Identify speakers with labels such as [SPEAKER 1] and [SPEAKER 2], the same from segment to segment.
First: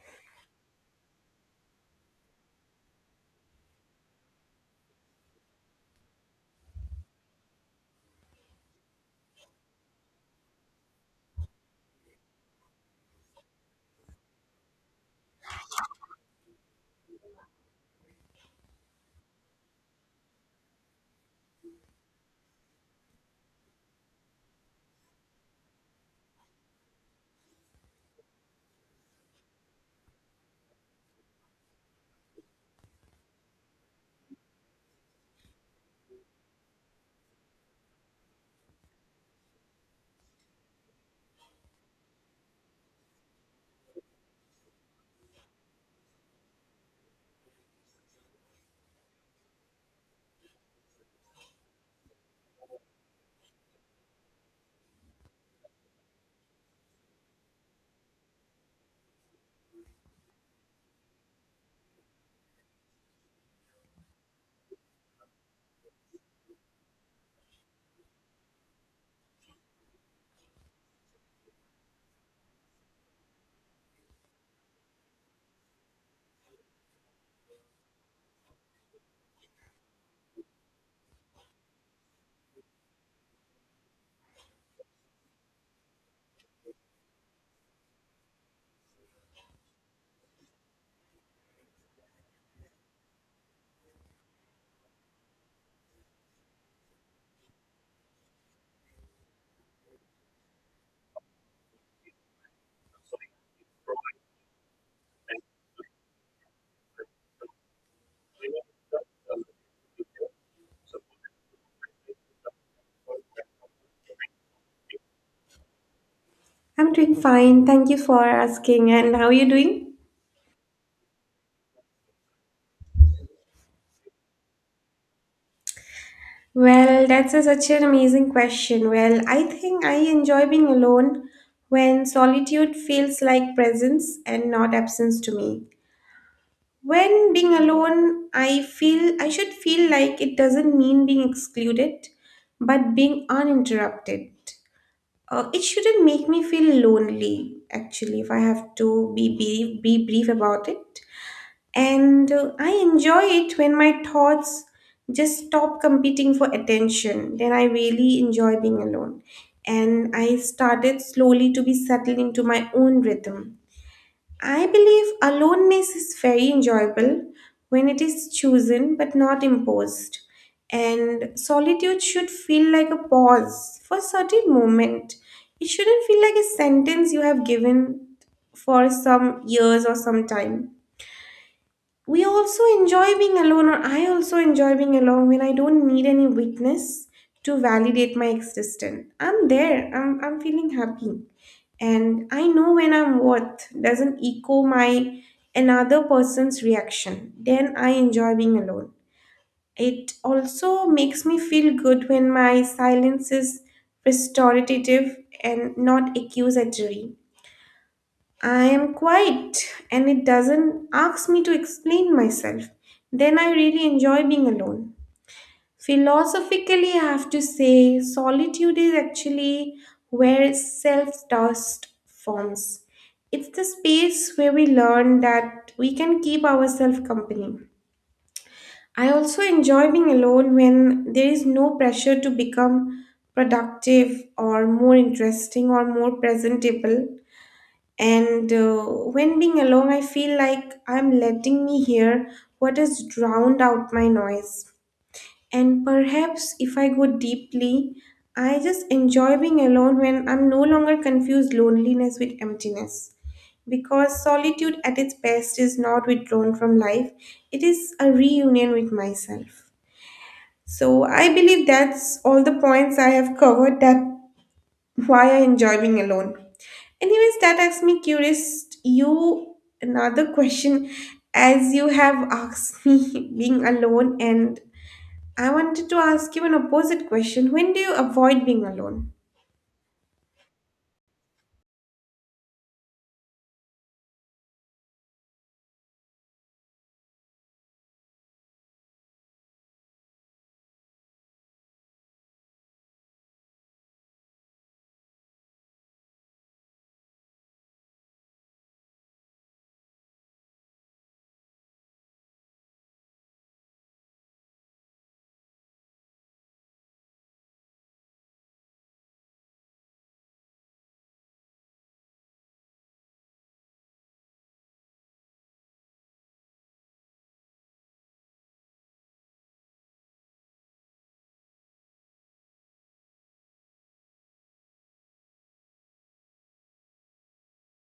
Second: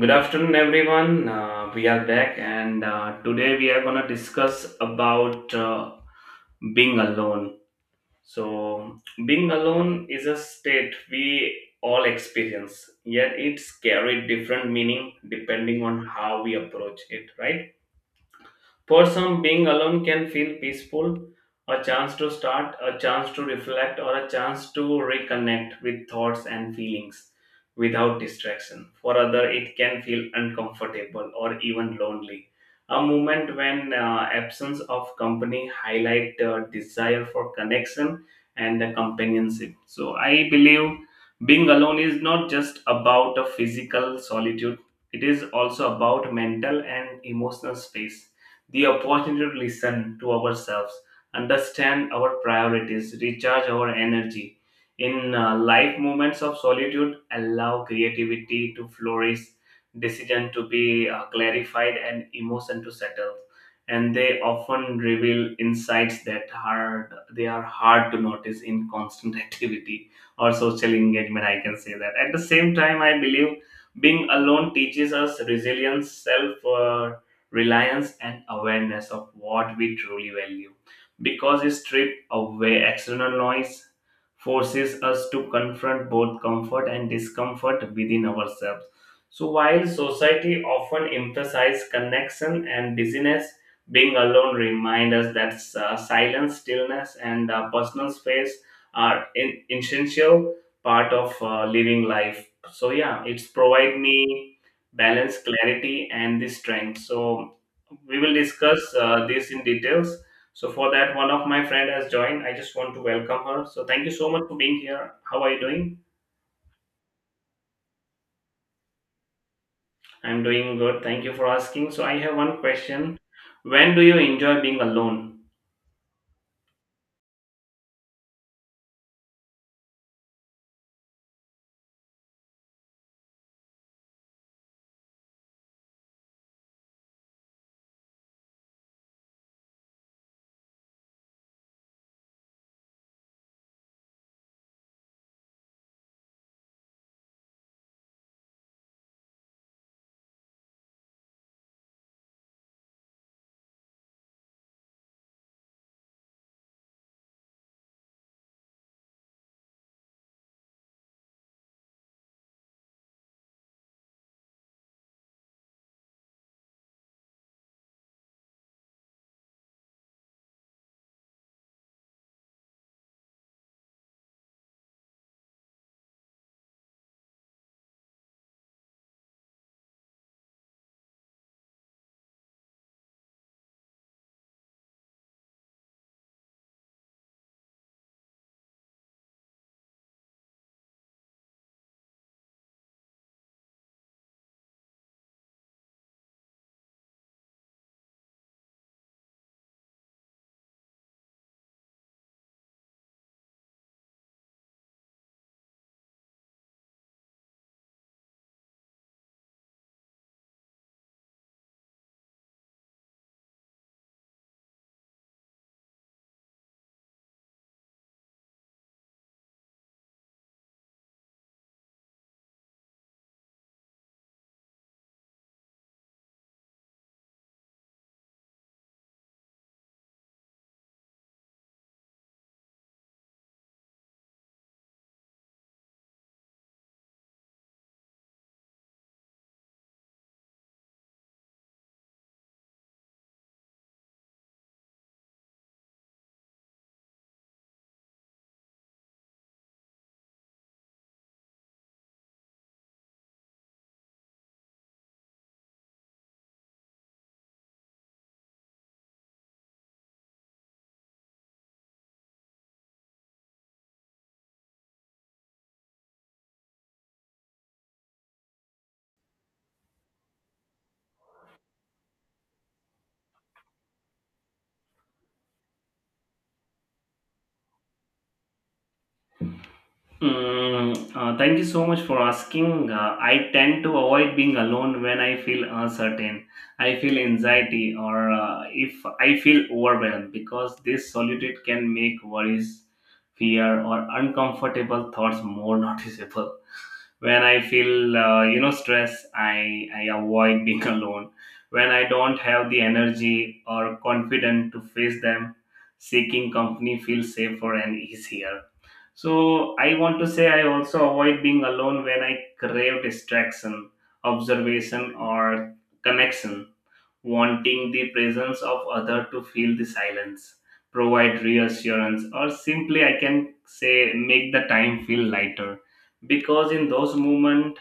[SPEAKER 1] Good afternoon, everyone. We are back, and today we are gonna discuss about being alone. So, being alone is a state we all experience, yet it's carried different meaning depending on how we approach it, right? For some, being alone can feel peaceful, a chance to start, a chance to reflect, or a chance to reconnect with thoughts and feelings without distraction. For other, it can feel uncomfortable or even lonely. A moment when absence of company highlight desire for connection and companionship. So I believe being alone is not just about a physical solitude; it is also about mental and emotional space, the opportunity to listen to ourselves, understand our priorities, recharge our energy. In life, moments of solitude allow creativity to flourish, decision to be clarified, and emotion to settle. And they often reveal insights that hard they are hard to notice in constant activity or social engagement. I can say that. At the same time, I believe being alone teaches us resilience, self reliance, and awareness of what we truly value. Because it strips away external noise, forces us to confront both comfort and discomfort within ourselves. So while society often emphasizes connection and busyness, being alone reminds us that silence, stillness, and personal space are an essential part of living life. So yeah, it's provide me balance, clarity, and the strength. So we will discuss this in details. So for that, one of my friend has joined. I just want to welcome her. So thank you so much for being here. How are you doing?
[SPEAKER 2] I'm doing fine. Thank you for asking. And how are you doing?
[SPEAKER 1] I'm doing good. Thank you for asking. So I have one question. When do you enjoy being alone?
[SPEAKER 2] Well, that's such an amazing question. Well, I think I enjoy being alone when solitude feels like presence and not absence to me. When being alone, I feel I should feel like it doesn't mean being excluded, but being uninterrupted. It shouldn't make me feel lonely, actually, if I have to be brief about it. And I enjoy it when my thoughts just stop competing for attention. Then I really enjoy being alone. And I started slowly to be settled into my own rhythm. I believe aloneness is very enjoyable when it is chosen but not imposed. And solitude should feel like a pause for a certain moment. It shouldn't feel like a sentence you have given for some years or some time. We also enjoy being alone, or I also enjoy being alone when I don't need any witness to validate my existence. I'm there, I'm feeling happy, and I know when I'm worth doesn't echo my another person's reaction, then I enjoy being alone. It also makes me feel good when my silence is restorative and not accusatory. I am quiet and it doesn't ask me to explain myself. Then I really enjoy being alone. Philosophically, I have to say, solitude is actually where self trust forms. It's the space where we learn that we can keep ourselves company. I also enjoy being alone when there is no pressure to become productive or more interesting or more presentable. And when being alone, I feel like I'm letting me hear what has drowned out my noise. And perhaps if I go deeply, I just enjoy being alone when I'm no longer confused loneliness with emptiness. Because solitude at its best is not withdrawn from life, it is a reunion with myself. So I believe that's all the points I have covered that why I enjoy being alone. Anyways, that makes me curious. You another question, as you have asked me being alone, and I wanted to ask you an opposite question. When do you avoid being alone?
[SPEAKER 1] Thank you so much for asking. I tend to avoid being alone when I feel uncertain, I feel anxiety, or if I feel overwhelmed, because this solitude can make worries, fear, or uncomfortable thoughts more noticeable. When I feel, stress, I avoid being alone. When I don't have the energy or confidence to face them, seeking company feels safer and easier. So I want to say I also avoid being alone when I crave distraction, observation, or connection, wanting the presence of other to feel the silence, provide reassurance, or simply I can say make the time feel lighter. Because in those moments,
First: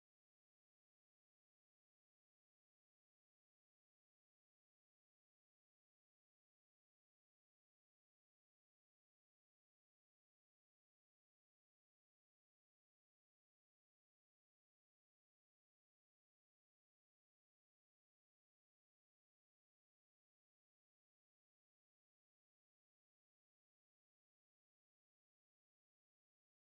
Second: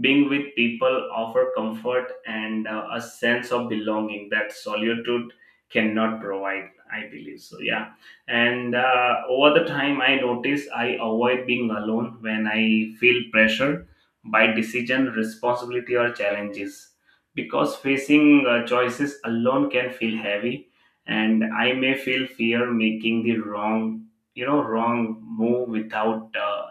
[SPEAKER 1] being with people offer comfort and a sense of belonging that solitude cannot provide. I believe so. Yeah, and over the time, I notice I avoid being alone when I feel pressure by decision, responsibility, or challenges, because facing choices alone can feel heavy, and I may feel fear making the wrong you know wrong move without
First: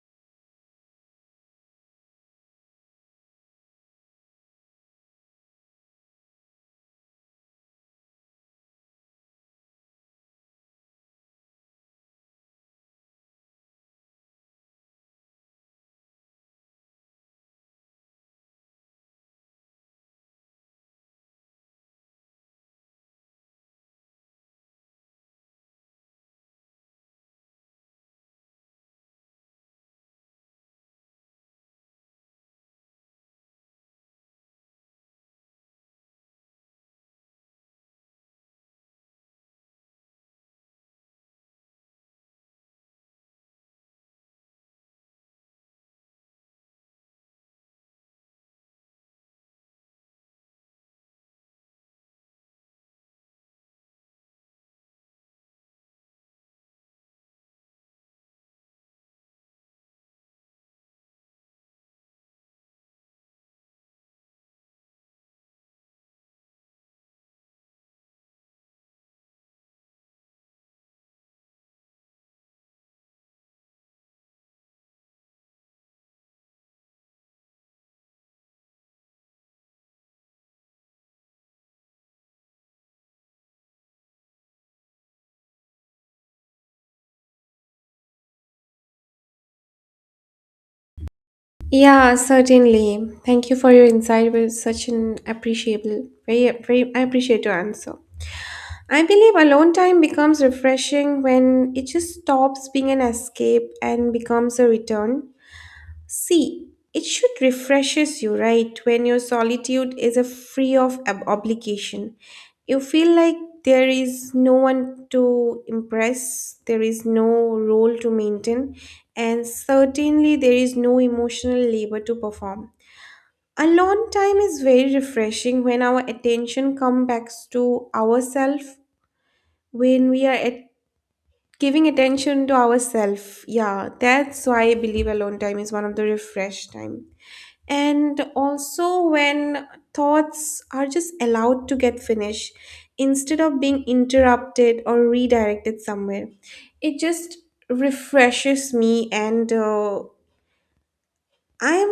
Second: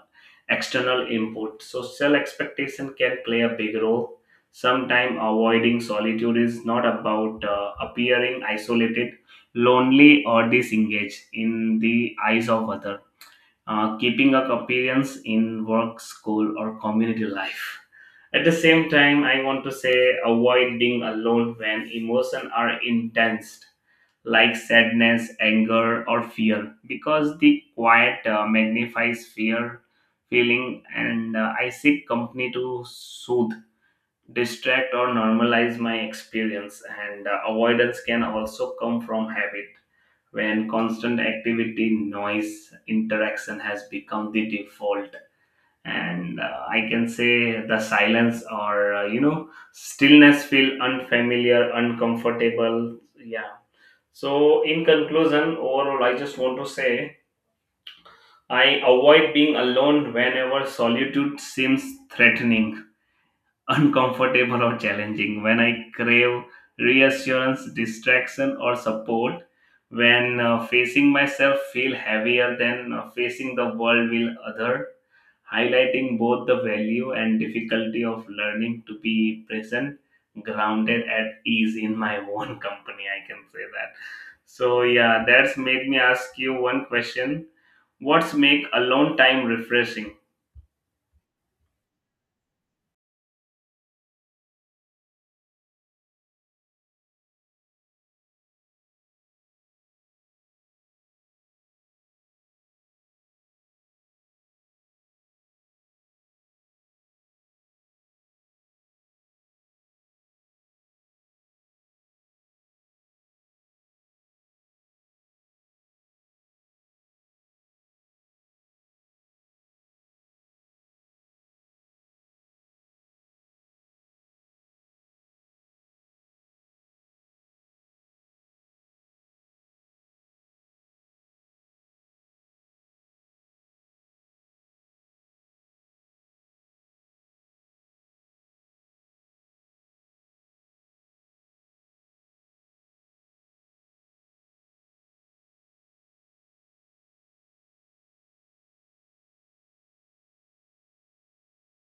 [SPEAKER 1] external input. Social expectation can play a big role. Sometimes avoiding solitude is not about appearing isolated, lonely, or disengaged in the eyes of other, keeping up appearance in work, school, or community life. At the same time, I want to say avoid being alone when emotions are intense, like sadness, anger, or fear, because the quiet magnifies fear feeling, and I seek company to soothe, distract, or normalize my experience. And avoidance can also come from habit, when constant activity, noise, interaction has become the default, and I can say the silence or stillness feel unfamiliar, uncomfortable. Yeah, so in conclusion, overall I just want to say I avoid being alone whenever solitude seems threatening, uncomfortable, or challenging, when I crave reassurance, distraction, or support, when facing myself feel heavier than facing the world will other, highlighting both the value and difficulty of learning to be present, grounded, at ease in my own company. I can say that. So, yeah, that's made me ask you one question: what's make alone time refreshing?
[SPEAKER 2] Yeah, certainly. Thank you for your insight. It was such an appreciable, I appreciate your answer. I believe alone time becomes refreshing when it just stops being an escape and becomes a return. See, it should refreshes you, right? When your solitude is a free of obligation, you feel like there is no one to impress, there is no role to maintain, and certainly there is no emotional labor to perform. Alone time is very refreshing when our attention comes back to ourselves, when we are at giving attention to ourselves. Yeah, that's why I believe alone time is one of the refresh time, and also when thoughts are just allowed to get finished instead of being interrupted or redirected somewhere. It just refreshes me, and i'm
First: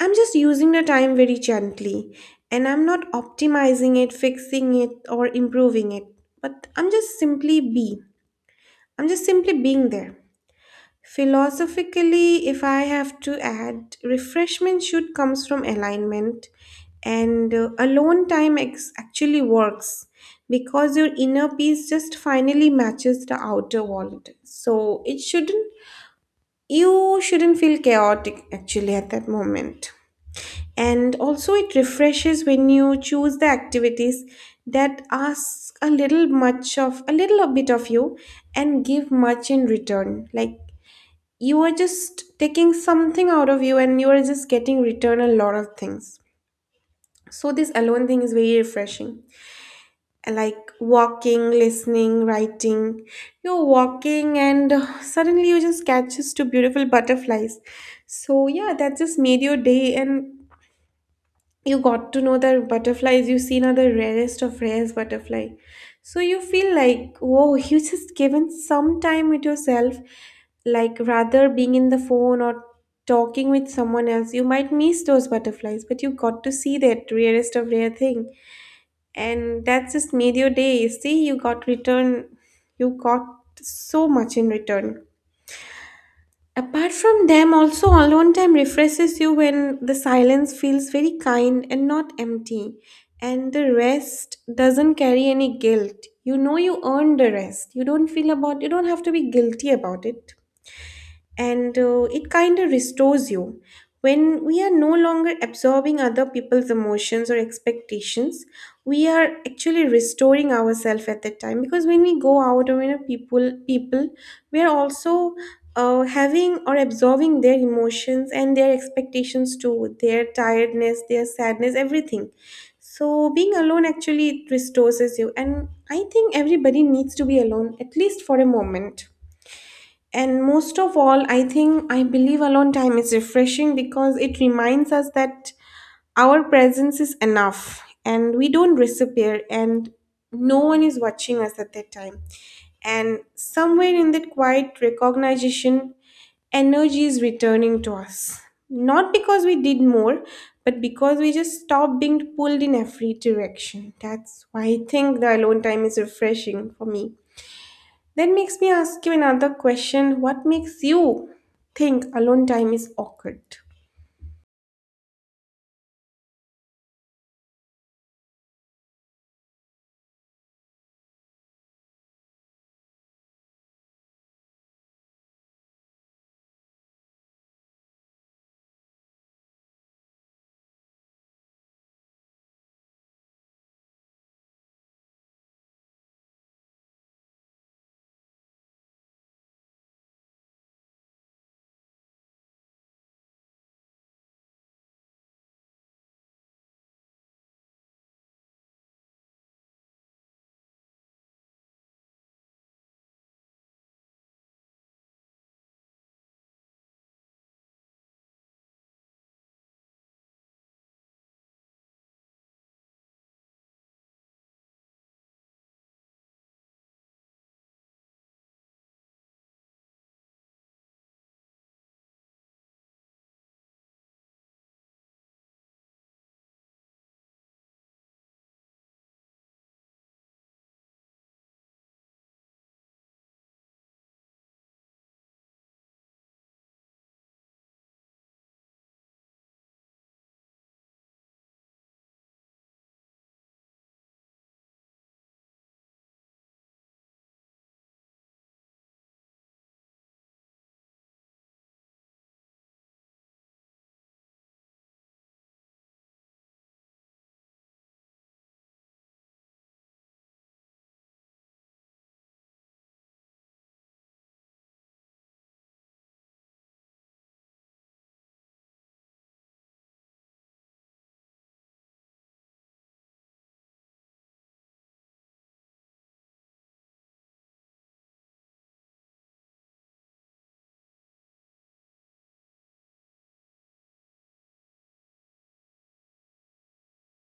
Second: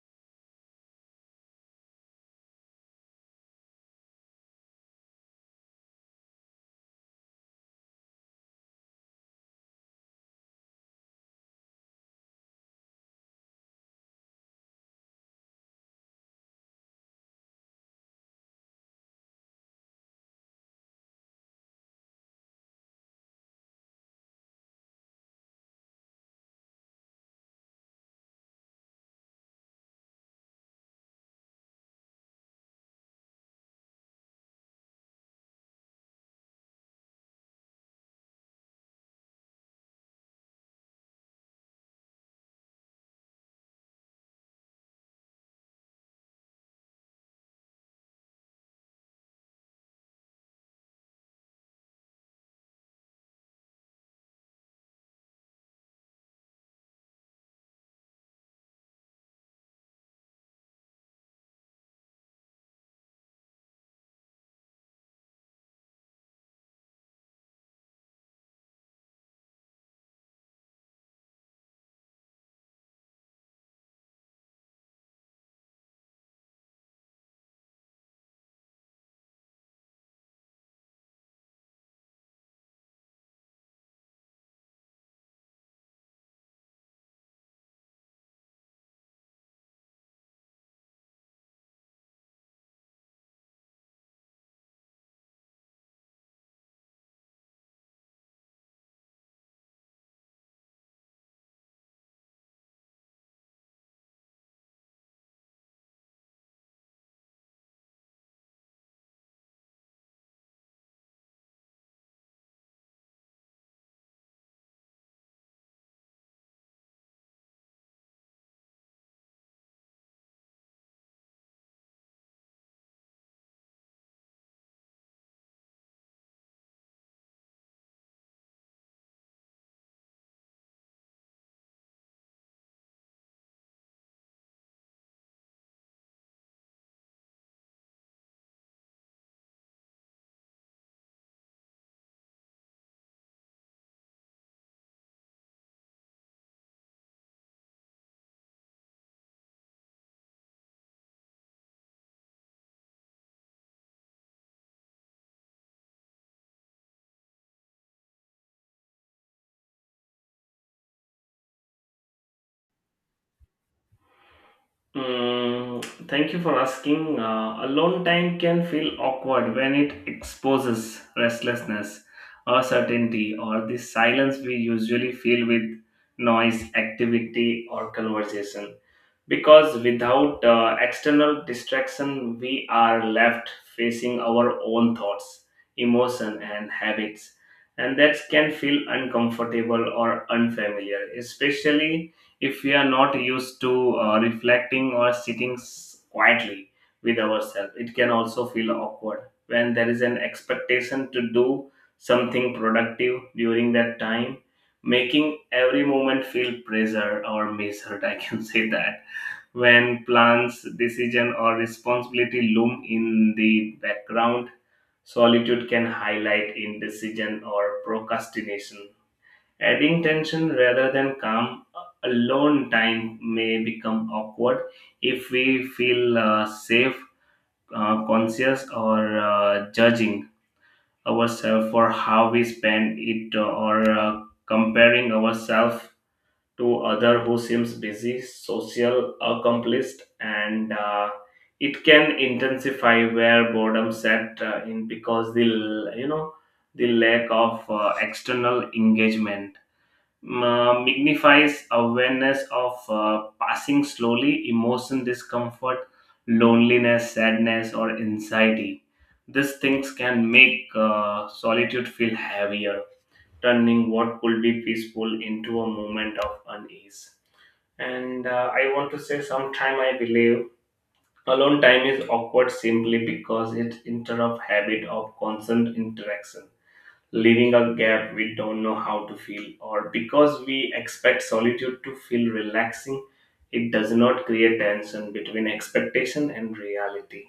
[SPEAKER 2] I'm just using the time very gently, and I'm not optimizing it, fixing it, or improving it, but I'm just simply be I'm just simply being there Philosophically, if I have to add, refreshment should comes from alignment, and alone time actually works because your inner peace just finally matches the outer world. So it shouldn't, you shouldn't feel chaotic actually at that moment. And also, it refreshes when you choose the activities that ask a little bit of you and give much in return, like you are just taking something out of you and you are just getting return a lot of things. So this alone thing is very refreshing, like walking, listening, writing. You're walking and suddenly you just catches two beautiful butterflies. So yeah, that just made your day, and you got to know that butterflies you seen are the rarest of rarest butterfly. So you feel like whoa, you just given some time with yourself, like rather being in the phone or talking with someone else you might miss those butterflies, but you got to see that rarest of rare thing. And that just made your day. See, you got return, you got so much in return. Apart from them, also alone time refreshes you when the silence feels very kind and not empty, and the rest doesn't carry any guilt. You know you earned the rest. You don't feel about, you don't have to be guilty about it, and it kind of restores you when we are no longer absorbing other people's emotions or expectations. We are actually restoring ourselves at that time, because when we go out or when a people we are also having or absorbing their emotions and their expectations too, their tiredness, their sadness, everything. So being alone actually it restores you, and I think everybody needs to be alone at least for a moment. And most of all, I think I believe alone time is refreshing because it reminds us that our presence is enough and we don't disappear, and no one is watching us at that time. And somewhere in that quiet recognition, energy is returning to us. Not because we did more, but because we just stopped being pulled in every direction. That's why I think the alone time is refreshing for me. That makes me ask you another question. What makes you think alone time is awkward?
[SPEAKER 1] Thank you for asking. Alone time can feel awkward when it exposes restlessness, uncertainty, or the silence we usually feel with noise, activity, or conversation. Because without external distraction, we are left facing our own thoughts, emotion, and habits, and that can feel uncomfortable or unfamiliar, especially if we are not used to reflecting or quietly with ourselves. It can also feel awkward when there is an expectation to do something productive during that time, making every moment feel pressure or measured. I can say that. When plans, decision, or responsibility loom in the background, solitude can highlight indecision or procrastination. Adding tension rather than calm, alone time may become awkward if we feel safe, conscious, or judging ourselves for how we spend it, or comparing ourselves to other who seems busy, social, accomplished, and it can intensify where boredom set in, because the l- you know the lack of external engagement magnifies awareness of passing slowly, emotion, discomfort, loneliness, sadness, or anxiety. These things can make solitude feel heavier, turning what could be peaceful into a moment of unease. And I want to say sometime I believe alone time is awkward simply because it interrupts habit of constant interaction, leaving a gap we don't know how to feel, or because we expect solitude to feel relaxing, it does not create tension between expectation and reality.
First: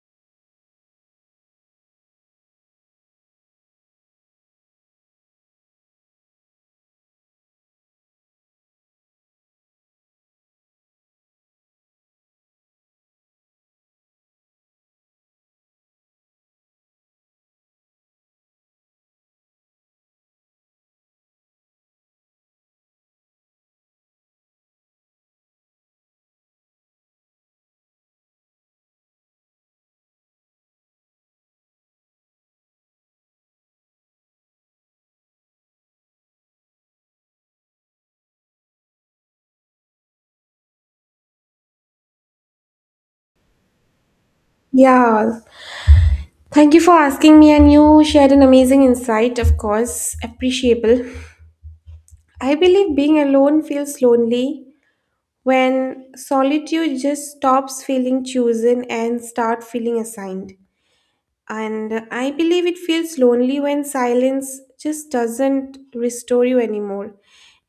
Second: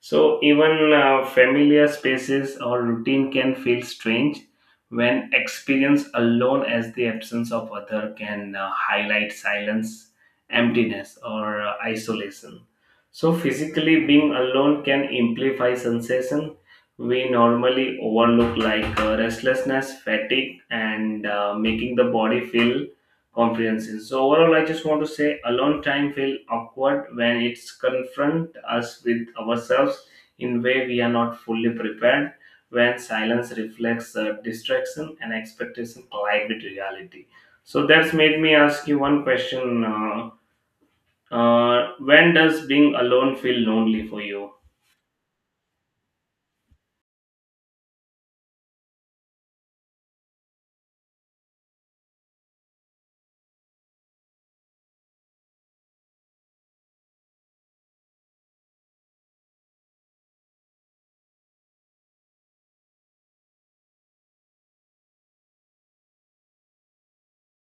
[SPEAKER 1] So, even familiar spaces or routine can feel strange when experienced alone, as the absence of other can highlight silence, emptiness, or isolation. So, physically being alone can amplify sensation we normally overlook, like restlessness, fatigue, and making the body feel comprehension. So overall, I just want to say alone time feel awkward when it's confront us with ourselves in way we are not fully prepared, when silence reflects distraction and expectation collide with reality. So that's made me ask you one question. When does being alone feel lonely for you?
[SPEAKER 2] Yeah, thank you for asking me, and you shared an amazing insight, of course, appreciable. I believe being alone feels lonely when solitude just stops feeling chosen and start feeling assigned. And I believe it feels lonely when silence just doesn't restore you anymore,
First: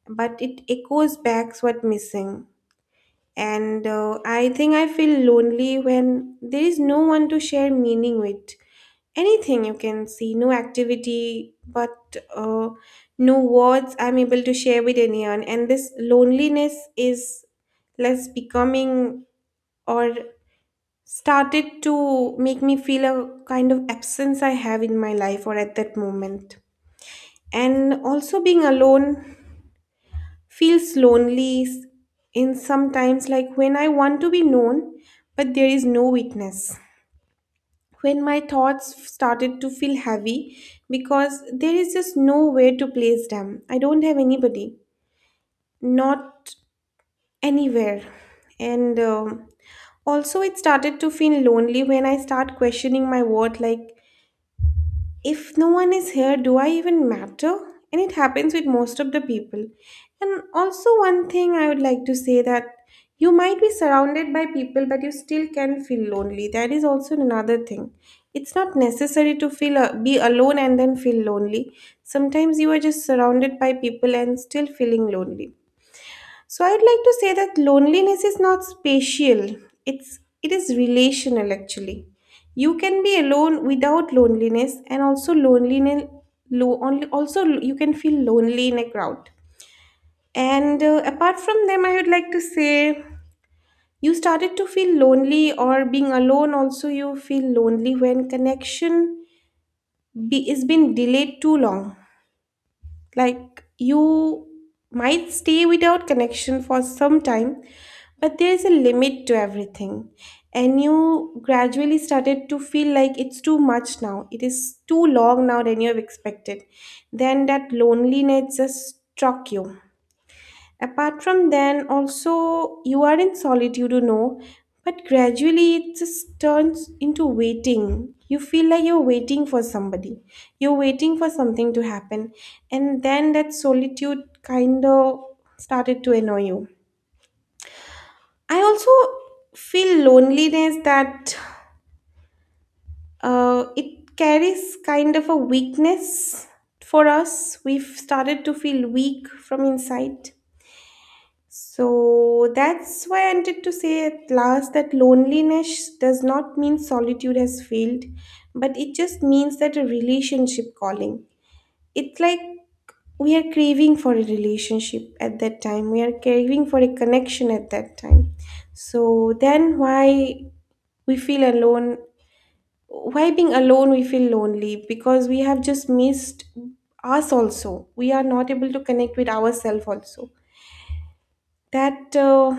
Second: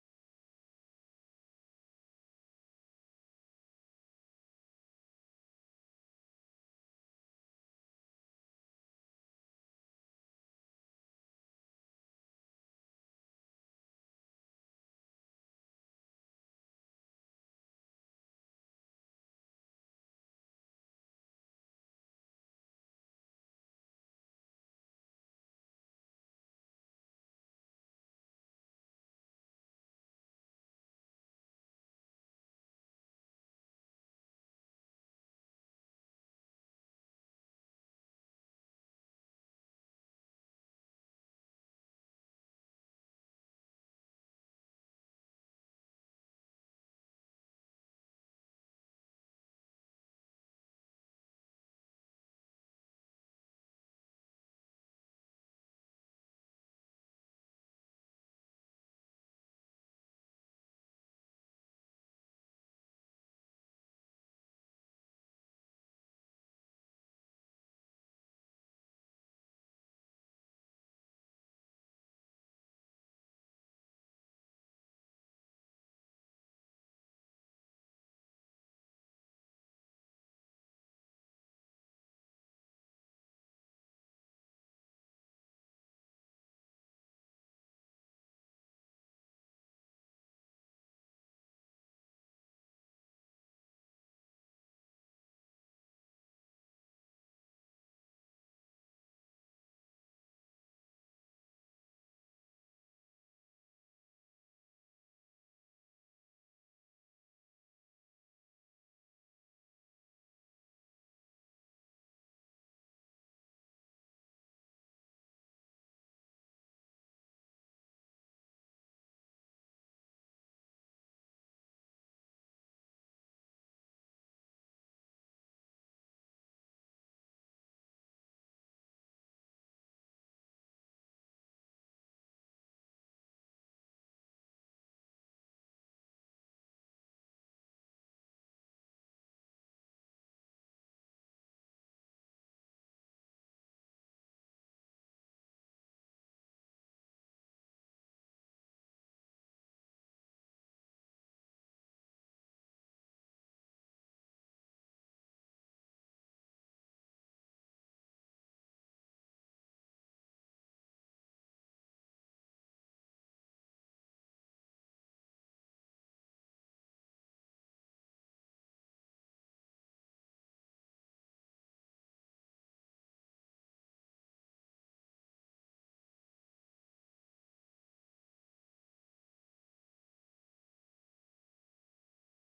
[SPEAKER 2] but it echoes back what missing. And I think I feel lonely when there is no one to share meaning with. Anything you can see, no activity, but no words I'm able to share with anyone. And this loneliness is less becoming, or started to make me feel a kind of absence I have in my life or at that moment. And also being alone feels lonely in sometimes, like when I want to be known but there is no witness, when my thoughts started to feel heavy because there is just nowhere to place them. I don't have anybody, not anywhere. And um, also it started to feel lonely when I start questioning my worth, like if no one is here, do I even matter? And it happens with most of the people. And also, one thing I would like to say that you might be surrounded by people, but you still can feel lonely. That is also another thing. It's not necessary to feel be alone and then feel lonely. Sometimes you are just surrounded by people and still feeling lonely. So I would like to say that loneliness is not spatial. It is relational actually. You can be alone without loneliness, and also also you can feel lonely in a crowd. And apart from them I would like to say you started to feel lonely or being alone also you feel lonely when connection is been delayed too long. Like you might stay without connection for some time, but there is a limit to everything. And you gradually started to feel like it's too much now. It is too long now than you have expected. Then that loneliness just struck you. Apart from then, also, you are in solitude, you know, but gradually it just turns into waiting. You feel like you're waiting for somebody, you're waiting for something to happen, and then that solitude kind of started to annoy you. I also feel loneliness that it carries kind of a weakness for us. We've started to feel weak from inside. So that's why I wanted to say at last that loneliness does not mean solitude has failed, but it just means that a relationship calling. It's like we are craving for a relationship at that time, we are craving for a connection at that time. So then why we feel alone? Why being alone we feel lonely? Because we have just missed us also. We are not able to connect with ourselves also. That.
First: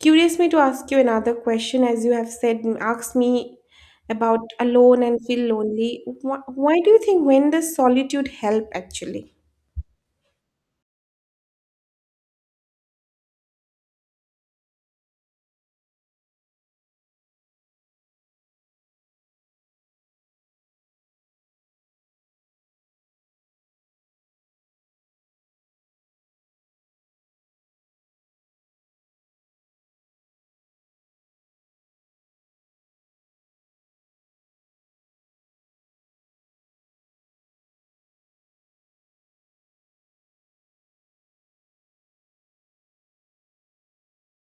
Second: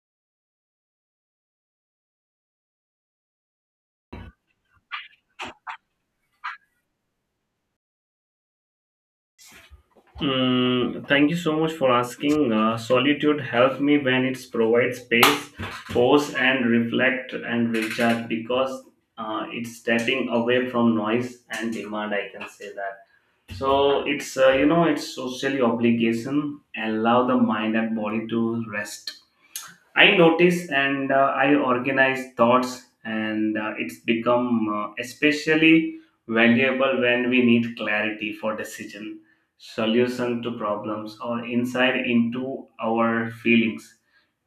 [SPEAKER 2] Curious me to ask you another question, as you have said, asked me about alone and feel lonely. Why do you think when does solitude help actually?
[SPEAKER 1] Thank you so much for asking. Solitude helps me when it provides space, pause, and reflect and recharge, because it's stepping away from noise and demand. I can say that. So it's it's socially obligation allow the mind and body to rest, I notice, and I organize thoughts, and it's become especially valuable when we need clarity for decision, solution to problems, or insight into our feelings.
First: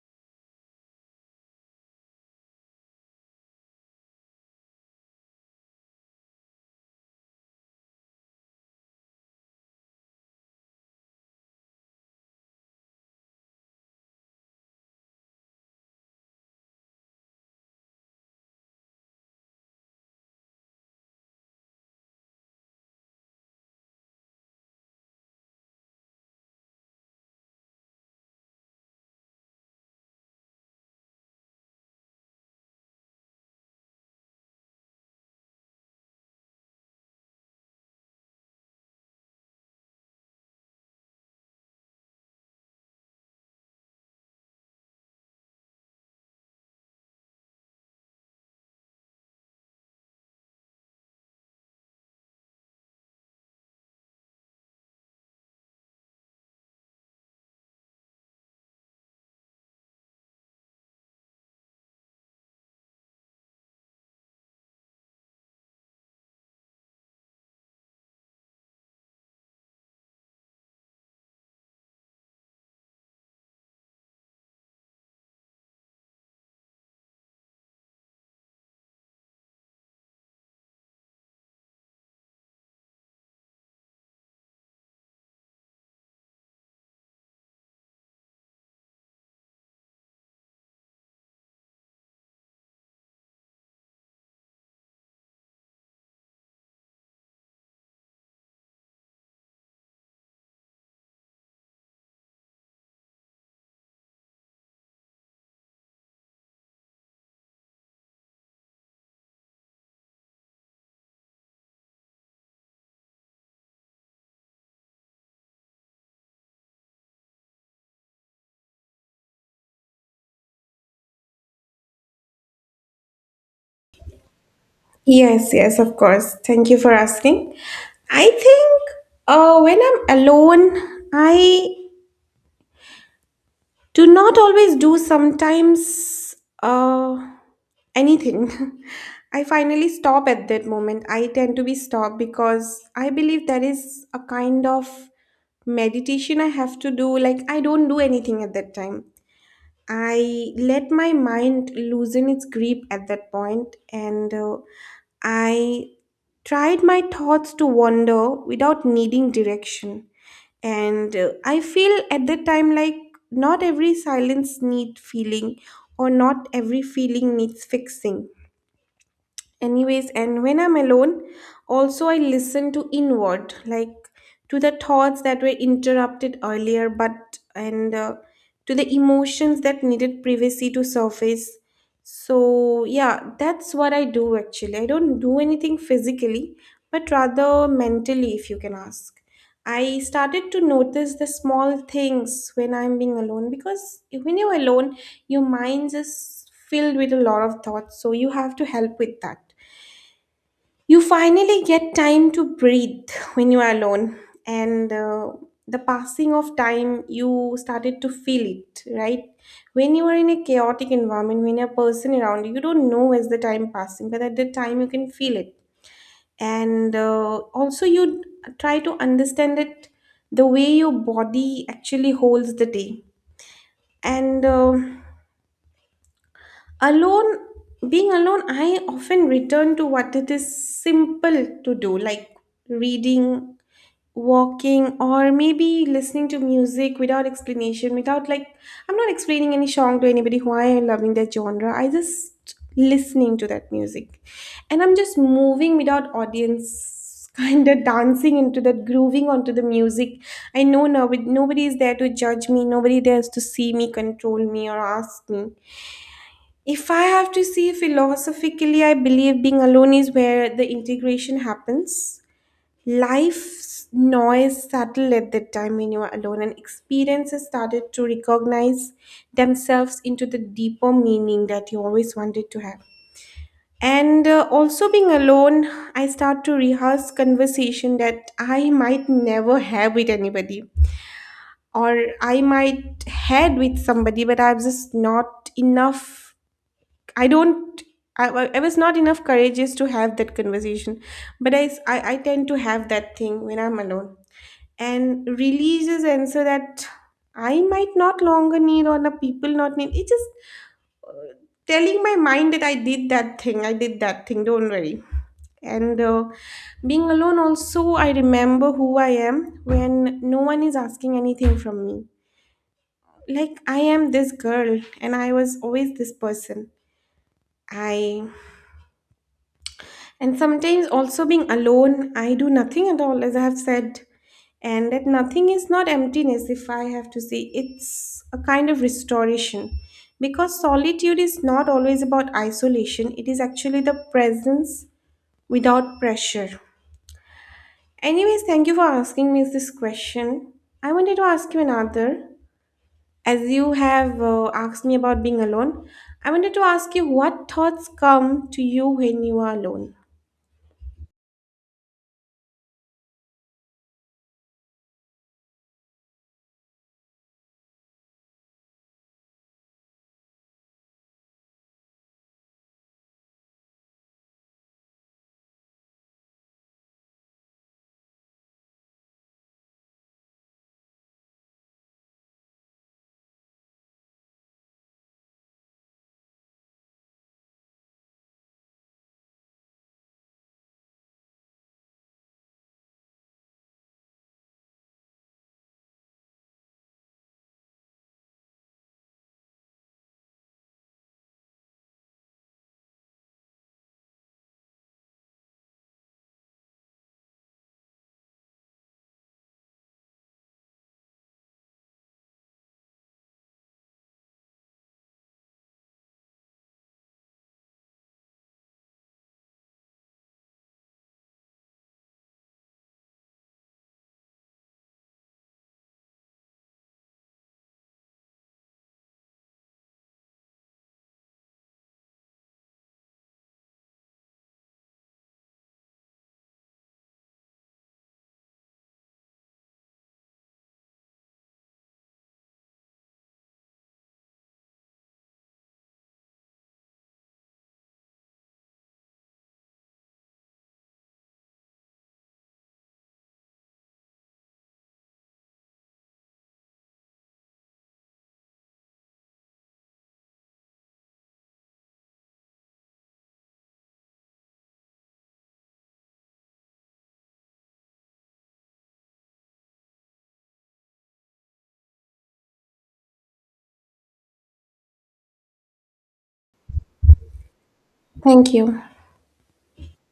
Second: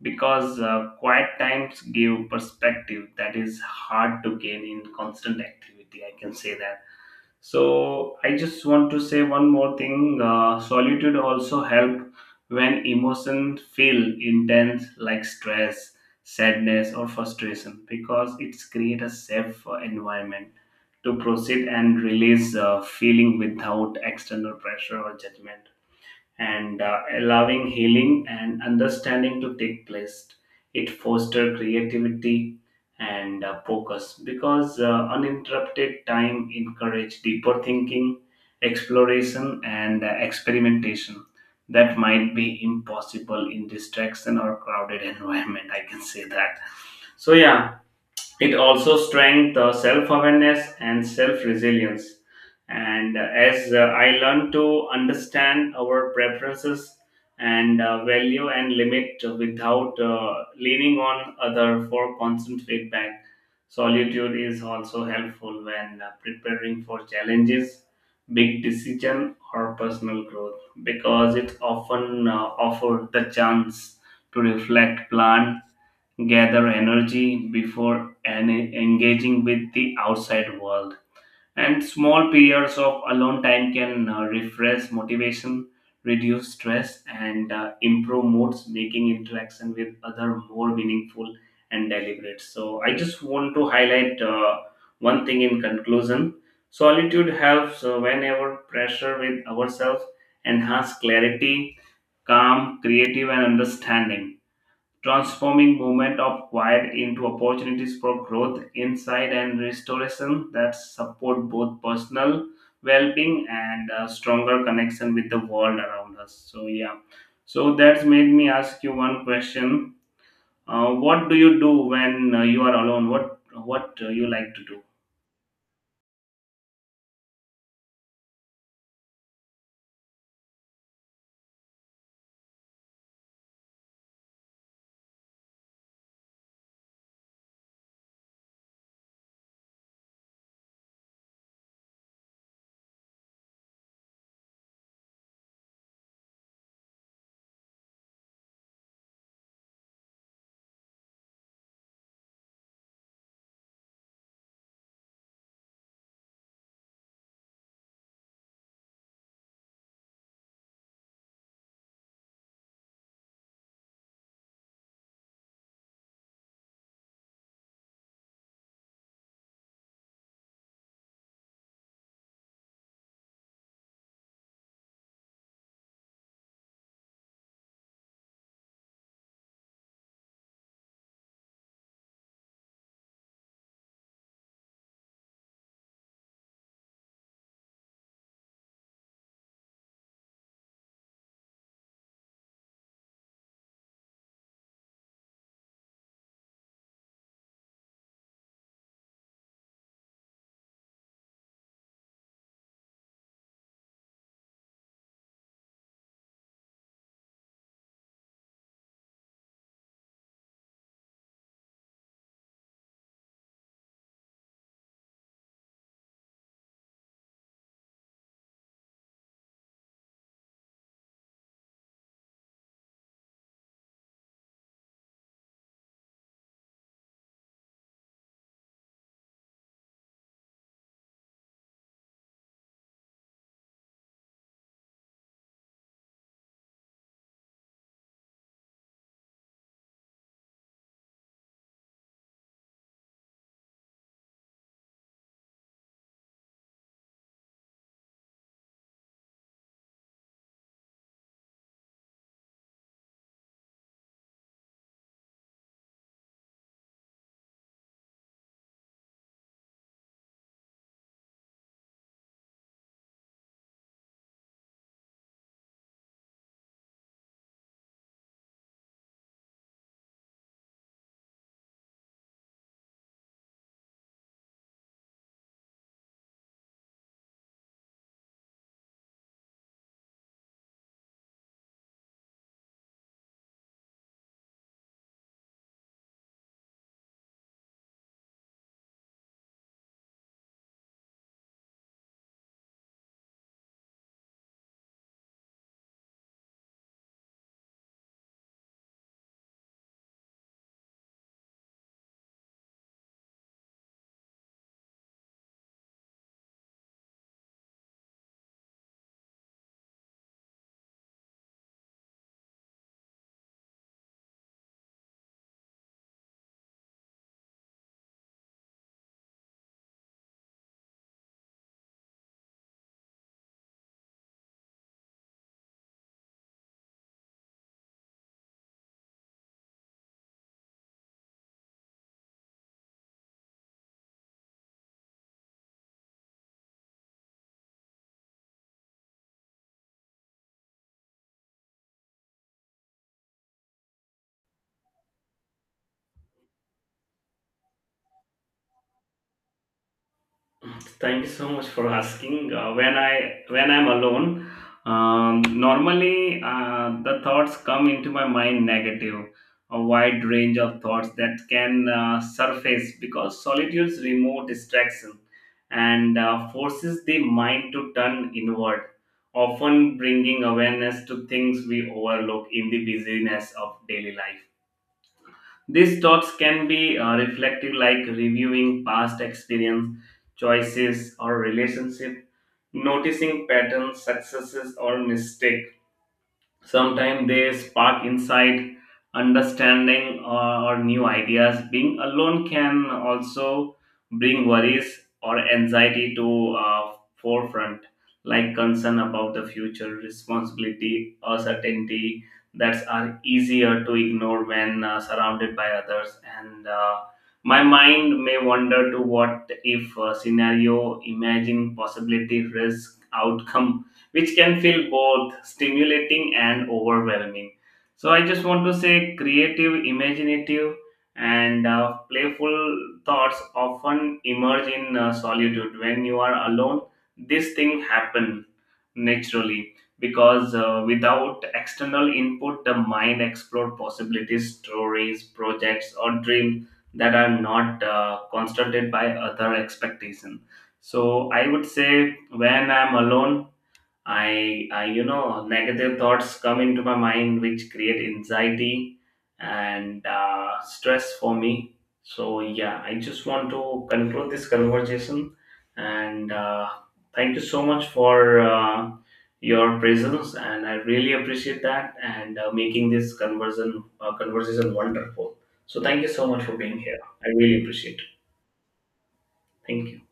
[SPEAKER 1] Because quiet times give perspective that is hard to gain in constant activity. I can say that. So I just want to say one more thing. Solitude also help when emotions feel intense, like stress, sadness, or frustration, because it's create a safe environment to proceed and release feeling without external pressure or judgment, and allowing healing and understanding to take place. It fosters creativity and focus, because uninterrupted time encourage deeper thinking, exploration, and experimentation that might be impossible in distraction or crowded environment. I can say that. So yeah, it also strengthens the self awareness and self resilience. And as I learn to understand our preferences and value and limit without leaning on other for constant feedback, solitude is also helpful when preparing for challenges, big decision, or personal growth, because it often offers the chance to reflect, plan, gather energy before engaging with the outside world. And small periods of alone time can refresh motivation, reduce stress, and improve moods, making interaction with other more meaningful and deliberate. So I just want to highlight one thing in conclusion. Solitude helps whenever pressure with ourselves enhance clarity, calm, creative, and understanding, transforming movement of quiet into opportunities for growth, insight, and restoration that support both personal well-being and a stronger connection with the world around us. So yeah, so that's made me ask you one question: what do you do when you are alone? What you like to do?
[SPEAKER 2] Yes, yes, of course. Thank you for asking. I think when I'm alone, I to not always do sometimes uh, anything. I finally stop at that moment. I tend to be stopped because I believe there is a kind of meditation I have to do, like I don't do anything at that time. I let my mind loosen its grip at that point, and I tried my thoughts to wander without needing direction. And I feel at that time like not every silence need feeling, or not every feeling needs fixing. Anyways, and when I'm alone also I listen to inward, like to the thoughts that were interrupted earlier but, and to the emotions that needed privacy to surface. So, yeah, that's what I do actually. I don't do anything physically, but rather mentally, if you can ask. I started to notice the small things when I'm being alone, because when you're alone, your mind is filled with a lot of thoughts. So, you have to help with that. You finally get time to breathe when you are alone, and the passing of time, you started to feel it, right? When you are in a chaotic environment, when a person around you, you don't know where's the time passing, but at that time you can feel it, and also you try to understand it the way your body actually holds the day, and alone being alone I often return to what it is simple to do, like reading, walking, or maybe listening to music without explanation, without like, I'm not explaining any song to anybody why I'm loving that genre. I just listening to that music, and I'm just moving without audience kind of dancing into that, grooving onto the music. I know now nobody is there to judge me, nobody there's to see me, control me, or ask me. If I have to see philosophically, I believe being alone is where the integration happens. Life's noise settled at that time when you were alone, and experiences started to recognize themselves into the deeper meaning that you always wanted to have. And also being alone, I start to rehearse conversation that I might never have with anybody, or I might had with somebody, but I was just not enough. I don't. I was not enough courageous to have that conversation, but I, s- I tend to have that thing when I'm alone and releases and so that I might not longer need or the people not need. It's just telling my mind that I did that thing, I did that thing, don't worry. And being alone also, I remember who I am when no one is asking anything from me. Like I am this girl and I was always this person. I. And sometimes also being alone, I do nothing at all, as I have said. And that nothing is not emptiness, if I have to say, it's a kind of restoration. Because solitude is not always about isolation, it is actually the presence without pressure. Anyways, thank you for asking me this question. I wanted to ask you another. As you have asked me about being alone, I wanted to ask you what thoughts come to you when you are alone.
[SPEAKER 1] Thank you so much for asking. Uh, when I'm alone, normally the thoughts come into my mind negative, a wide range of thoughts that can surface, because solitude's remote distraction and forces the mind to turn inward, often bringing awareness to things we overlook in the busyness of daily life. These thoughts can be reflective, like reviewing past experience, choices, or relationship, noticing patterns, successes, or mistakes. Sometimes they spark insight, understanding, or new ideas. Being alone can also bring worries or anxiety to forefront, like concern about the future, responsibility, or certainty, that are easier to ignore when surrounded by others, and my mind may wander to what if scenario, imagine possibility, risk outcome, which can feel both stimulating and overwhelming. So I just want to say creative, imaginative, and playful thoughts often emerge in solitude. When you are alone, this thing happen naturally, because without external input, the mind explore possibilities, stories, projects, or dreams that are not constructed by other expectation. So I would say when I'm alone, I negative thoughts come into my mind which create anxiety and stress for me. So yeah, I just want to conclude this conversation, and thank you so much for your presence, and I really appreciate that, and making this conversion conversation wonderful. So thank you so much for being here. I really appreciate it.
[SPEAKER 2] Thank you.
[SPEAKER 1] Thank you.